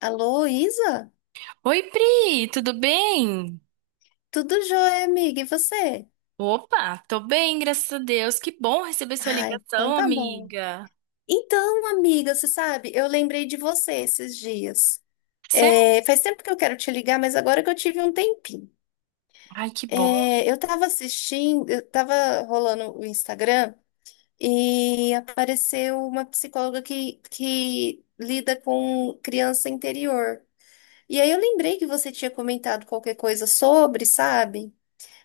Alô, Isa? Oi, Pri, tudo bem? Tudo jóia, amiga? E você? Opa, tô bem, graças a Deus. Que bom receber sua Ai, então ligação, tá bom. amiga. Então, amiga, você sabe, eu lembrei de você esses dias. Sério? É, faz tempo que eu quero te ligar, mas agora que eu tive um tempinho. Ai, que bom. Eu tava assistindo, eu tava rolando o Instagram e apareceu uma psicóloga que lida com criança interior. E aí eu lembrei que você tinha comentado qualquer coisa sobre, sabe?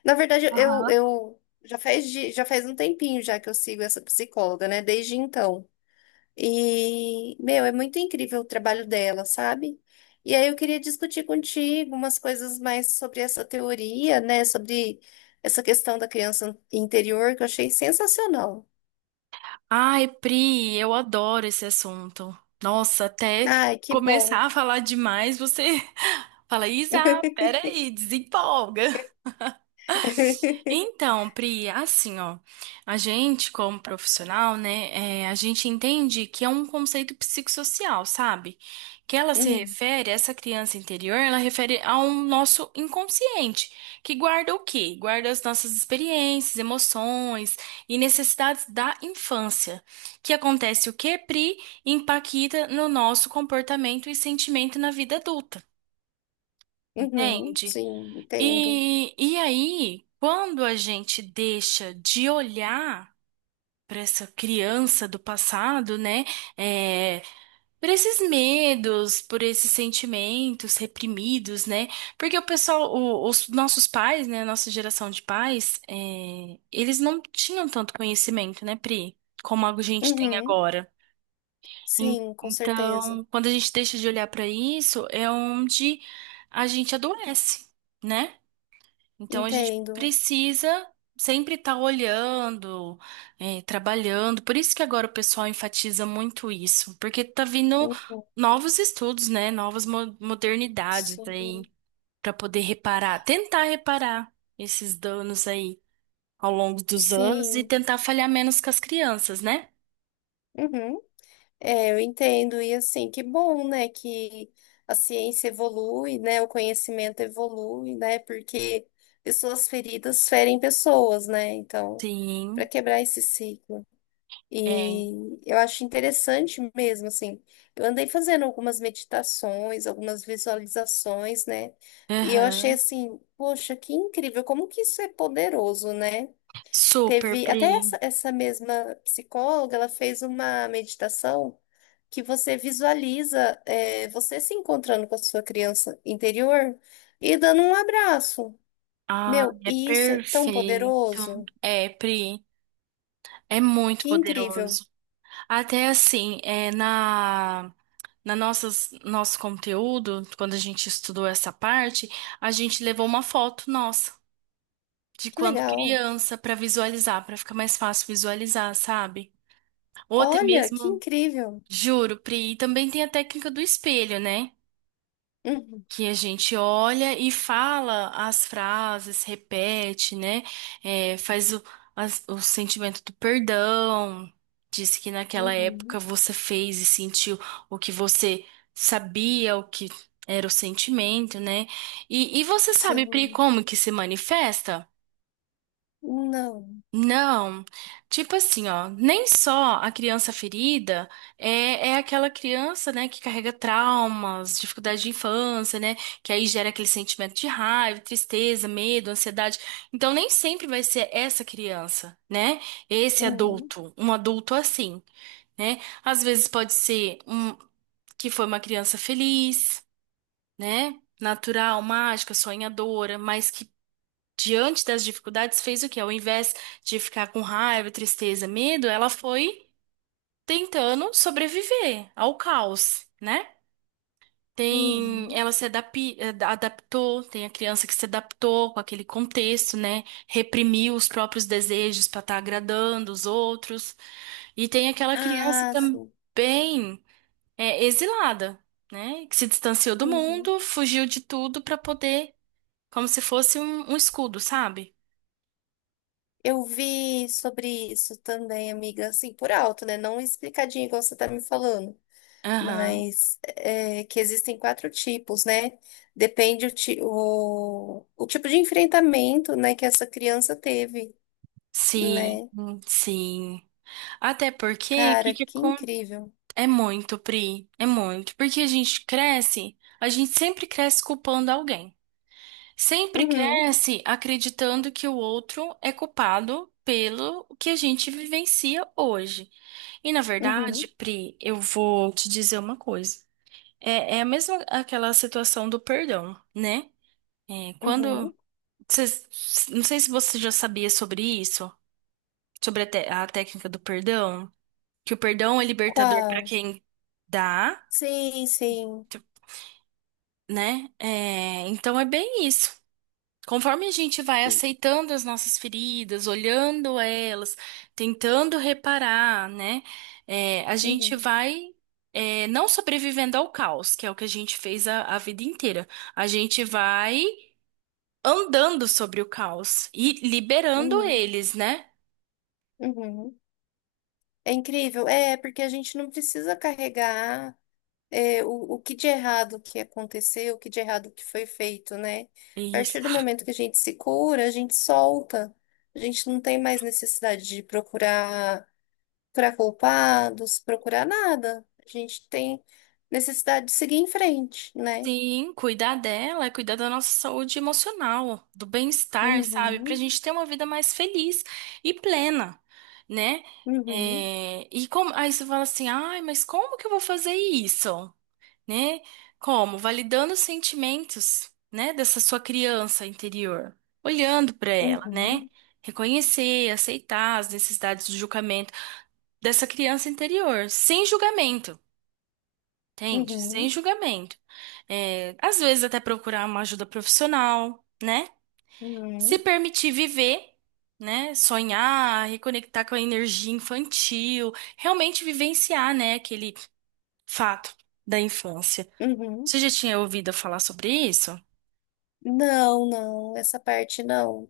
Na verdade, eu já faz, já faz um tempinho já que eu sigo essa psicóloga, né? Desde então. E, meu, é muito incrível o trabalho dela, sabe? E aí eu queria discutir contigo umas coisas mais sobre essa teoria, né? Sobre essa questão da criança interior que eu achei sensacional. Ai, Pri, eu adoro esse assunto. Nossa, até Ai, que começar bom. a falar demais, você fala, Isa, peraí, desempolga. Então, Pri, assim, ó, a gente, como profissional, né, a gente entende que é um conceito psicossocial, sabe? Que ela se Hum. refere, essa criança interior, ela refere ao nosso inconsciente, que guarda o quê? Guarda as nossas experiências, emoções e necessidades da infância. Que acontece o quê, Pri? Impacta no nosso comportamento e sentimento na vida adulta, Uhum, entende? sim, entendo. E aí, quando a gente deixa de olhar para essa criança do passado, né? É, por esses medos, por esses sentimentos reprimidos, né? Porque o pessoal, os nossos pais, né? A nossa geração de pais, eles não tinham tanto conhecimento, né, Pri? Como a gente tem Uhum, agora. En- sim, com certeza. Então, quando a gente deixa de olhar para isso, é onde a gente adoece, né? Então a gente Entendo. precisa sempre estar olhando, trabalhando. Por isso que agora o pessoal enfatiza muito isso, porque tá vindo Uhum, novos estudos, né? Novas modernidades sim. aí para poder reparar, tentar reparar esses danos aí ao longo dos anos e Sim, tentar falhar menos com as crianças, né? uhum. É, eu entendo. E assim, que bom, né, que a ciência evolui, né, o conhecimento evolui, né, porque pessoas feridas ferem pessoas, né, então, para Sim, quebrar esse ciclo. é. E eu acho interessante mesmo, assim, eu andei fazendo algumas meditações, algumas visualizações, né, e eu achei Aham. assim, poxa, que incrível, como que isso é poderoso, né? Super, Teve até Pri. essa mesma psicóloga, ela fez uma meditação que você visualiza você se encontrando com a sua criança interior e dando um abraço. Ah, Meu, é e isso é tão perfeito. poderoso. É, Pri, é muito Que incrível. poderoso. Até assim, na nosso conteúdo, quando a gente estudou essa parte, a gente levou uma foto nossa de Que quando legal. criança para visualizar, para ficar mais fácil visualizar, sabe? Ou até Olha, que mesmo, incrível. juro, Pri, e também tem a técnica do espelho, né? Uhum, Que a gente olha e fala as frases, repete, né? É, faz o, o sentimento do perdão, diz que naquela época uhum. você fez e sentiu o que você sabia, o que era o sentimento, né? E você sabe, Pri, Sim. como que se manifesta? Não. Não, tipo assim, ó, nem só a criança ferida é aquela criança, né, que carrega traumas, dificuldade de infância, né, que aí gera aquele sentimento de raiva, tristeza, medo, ansiedade. Então, nem sempre vai ser essa criança, né, esse Uhum, adulto, um adulto assim, né? Às vezes pode ser um que foi uma criança feliz, né, natural, mágica, sonhadora, mas que diante das dificuldades, fez o quê? Ao invés de ficar com raiva, tristeza, medo, ela foi tentando sobreviver ao caos, né? Tem, uhum. ela se adaptou, tem a criança que se adaptou com aquele contexto, né? Reprimiu os próprios desejos para estar agradando os outros. E tem aquela criança Ah, sim. também exilada, né? Que se distanciou do Uhum. mundo, fugiu de tudo para poder, como se fosse um escudo, sabe? Eu vi sobre isso também, amiga, assim, por alto, né? Não explicadinho igual você tá me falando, Aham. mas é, que existem quatro tipos, né? Depende o, o tipo de enfrentamento, né, que essa criança teve, Sim, né? sim. Até porque o que Cara, que que incrível. é muito, Pri, é muito. Porque a gente cresce, a gente sempre cresce culpando alguém. Sempre Uhum, cresce acreditando que o outro é culpado pelo que a gente vivencia hoje. E na verdade, uhum, Pri, eu vou te dizer uma coisa. É a mesma aquela situação do perdão, né? É, quando uhum. cês- não sei se você já sabia sobre isso, sobre a a técnica do perdão. Que o perdão é libertador para Qual? quem dá, Sim, sim. tu- né? É, então é bem isso. Conforme a gente vai aceitando as nossas feridas, olhando elas, tentando reparar, né? A gente Uhum, vai não sobrevivendo ao caos, que é o que a gente fez a vida inteira. A gente vai andando sobre o caos e liberando uhum, eles, né? uhum. É incrível, é, porque a gente não precisa carregar. É, o que de errado que aconteceu, o que de errado que foi feito, né? A partir do Isso. momento que a gente se cura, a gente solta. A gente não tem mais necessidade de procurar, procurar culpados, procurar nada. A gente tem necessidade de seguir em frente, né? Sim, cuidar dela é cuidar da nossa saúde emocional, do bem-estar, sabe? Pra Uhum, gente ter uma vida mais feliz e plena, né? uhum, Aí você fala assim, ai, mas como que eu vou fazer isso? Né? Como? Validando os sentimentos, né, dessa sua criança interior, olhando pra ela, né? uhum, Reconhecer, aceitar as necessidades de julgamento dessa criança interior, sem julgamento. Entende? Sem uhum, julgamento. É, às vezes até procurar uma ajuda profissional, né? Se uhum, permitir viver, né? Sonhar, reconectar com a energia infantil, realmente vivenciar, né, aquele fato da infância. uhum. Você já tinha ouvido falar sobre isso? Não, não, essa parte não.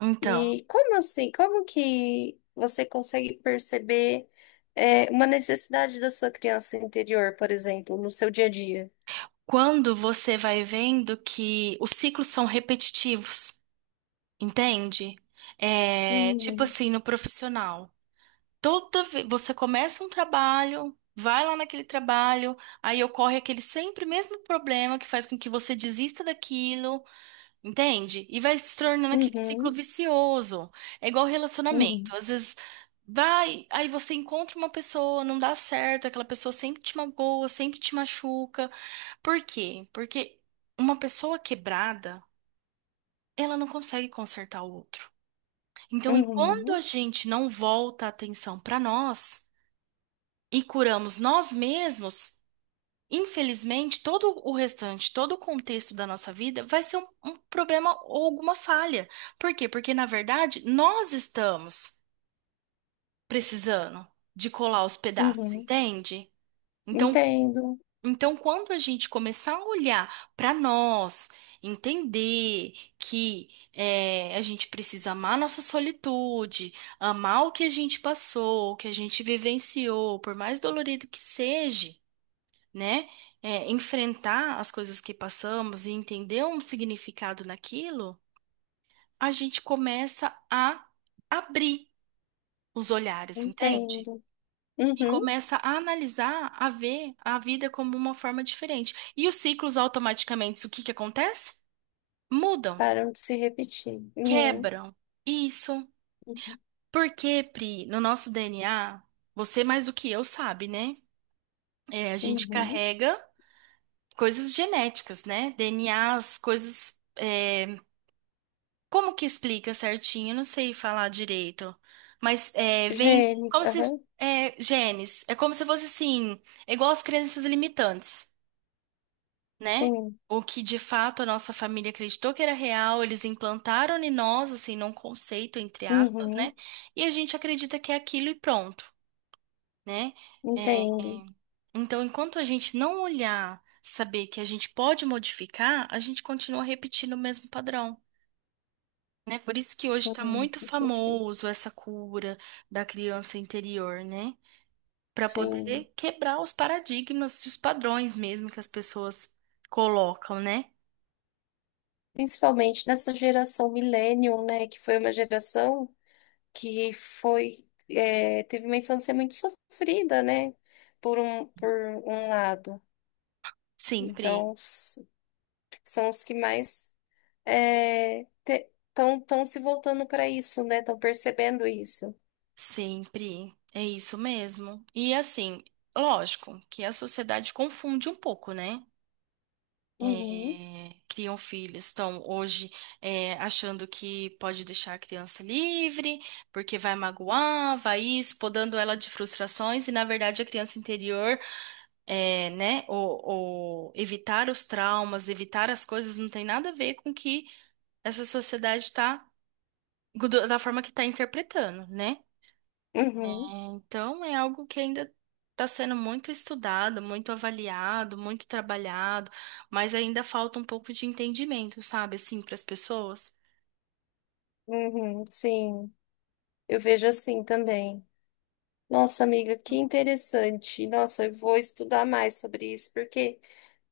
Então, E como assim? Como que você consegue perceber uma necessidade da sua criança interior, por exemplo, no seu dia a dia? quando você vai vendo que os ciclos são repetitivos, entende? É, tipo Uhum, assim, no profissional. Toda vez você começa um trabalho, vai lá naquele trabalho, aí ocorre aquele sempre mesmo problema que faz com que você desista daquilo, entende? E vai se tornando aquele ciclo uhum, vicioso. É igual relacionamento. uhum, Às vezes vai, aí você encontra uma pessoa, não dá certo, aquela pessoa sempre te magoa, sempre te machuca. Por quê? Porque uma pessoa quebrada, ela não consegue consertar o outro. Então, enquanto uhum, a gente não volta a atenção para nós, e curamos nós mesmos, infelizmente, todo o restante, todo o contexto da nossa vida vai ser um problema ou alguma falha. Por quê? Porque, na verdade, nós estamos precisando de colar os pedaços, uhum. entende? Então, Entendo, então quando a gente começar a olhar para nós, entender que a gente precisa amar a nossa solitude, amar o que a gente passou, o que a gente vivenciou, por mais dolorido que seja, né? É, enfrentar as coisas que passamos e entender um significado naquilo, a gente começa a abrir os olhares, entende? entendo. E Uhum. começa a analisar, a ver a vida como uma forma diferente. E os ciclos automaticamente, o que que acontece? Mudam, Param de se repetir. Uhum, quebram. Isso. uhum, Porque, Pri, no nosso DNA, você mais do que eu sabe, né? É, a gente uhum. carrega coisas genéticas, né? DNAs, coisas como que explica certinho? Eu não sei falar direito. Mas é, vem Genes, como se. aham. É, genes. É como se fosse assim. É igual as crenças limitantes, né? Sim. O que de fato a nossa família acreditou que era real, eles implantaram em nós, assim, num conceito, entre aspas, né? Uhum. E a gente acredita que é aquilo e pronto, né? É, Entendo. então, enquanto a gente não olhar, saber que a gente pode modificar, a gente continua repetindo o mesmo padrão. Né? Por isso que hoje está Sim, muito faz sentido. famoso essa cura da criança interior, né? Para Sim. poder quebrar os paradigmas e os padrões mesmo que as pessoas colocam, né? Principalmente nessa geração millennium, né, que foi uma geração que foi teve uma infância muito sofrida, né? Por um lado. Sempre, Então, são os que mais estão tão se voltando para isso, né? Estão percebendo isso. sempre. É isso mesmo. E assim, lógico que a sociedade confunde um pouco, né? Uhum, É, criam filhos, estão hoje é, achando que pode deixar a criança livre, porque vai magoar, vai isso, podando ela de frustrações, e na verdade a criança interior, é, né, ou, ou evitar os traumas, evitar as coisas, não tem nada a ver com o que essa sociedade está, da forma que está interpretando, né? É, uhum, então é algo que ainda está sendo muito estudado, muito avaliado, muito trabalhado, mas ainda falta um pouco de entendimento, sabe, assim, para as pessoas. uhum, sim, eu vejo assim também. Nossa, amiga, que interessante. Nossa, eu vou estudar mais sobre isso, porque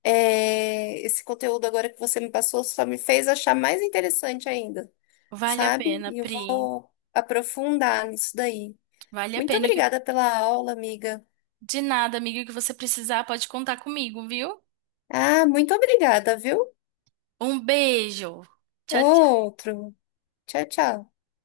esse conteúdo agora que você me passou só me fez achar mais interessante ainda. Vale a Sabe? pena, E eu Pri. vou aprofundar nisso daí. Vale a Muito pena. E que- obrigada pela aula, amiga. De nada, amiga, o que você precisar, pode contar comigo, viu? Ah, muito obrigada, viu? Um beijo. Tchau, Outro. Tchau, tchau.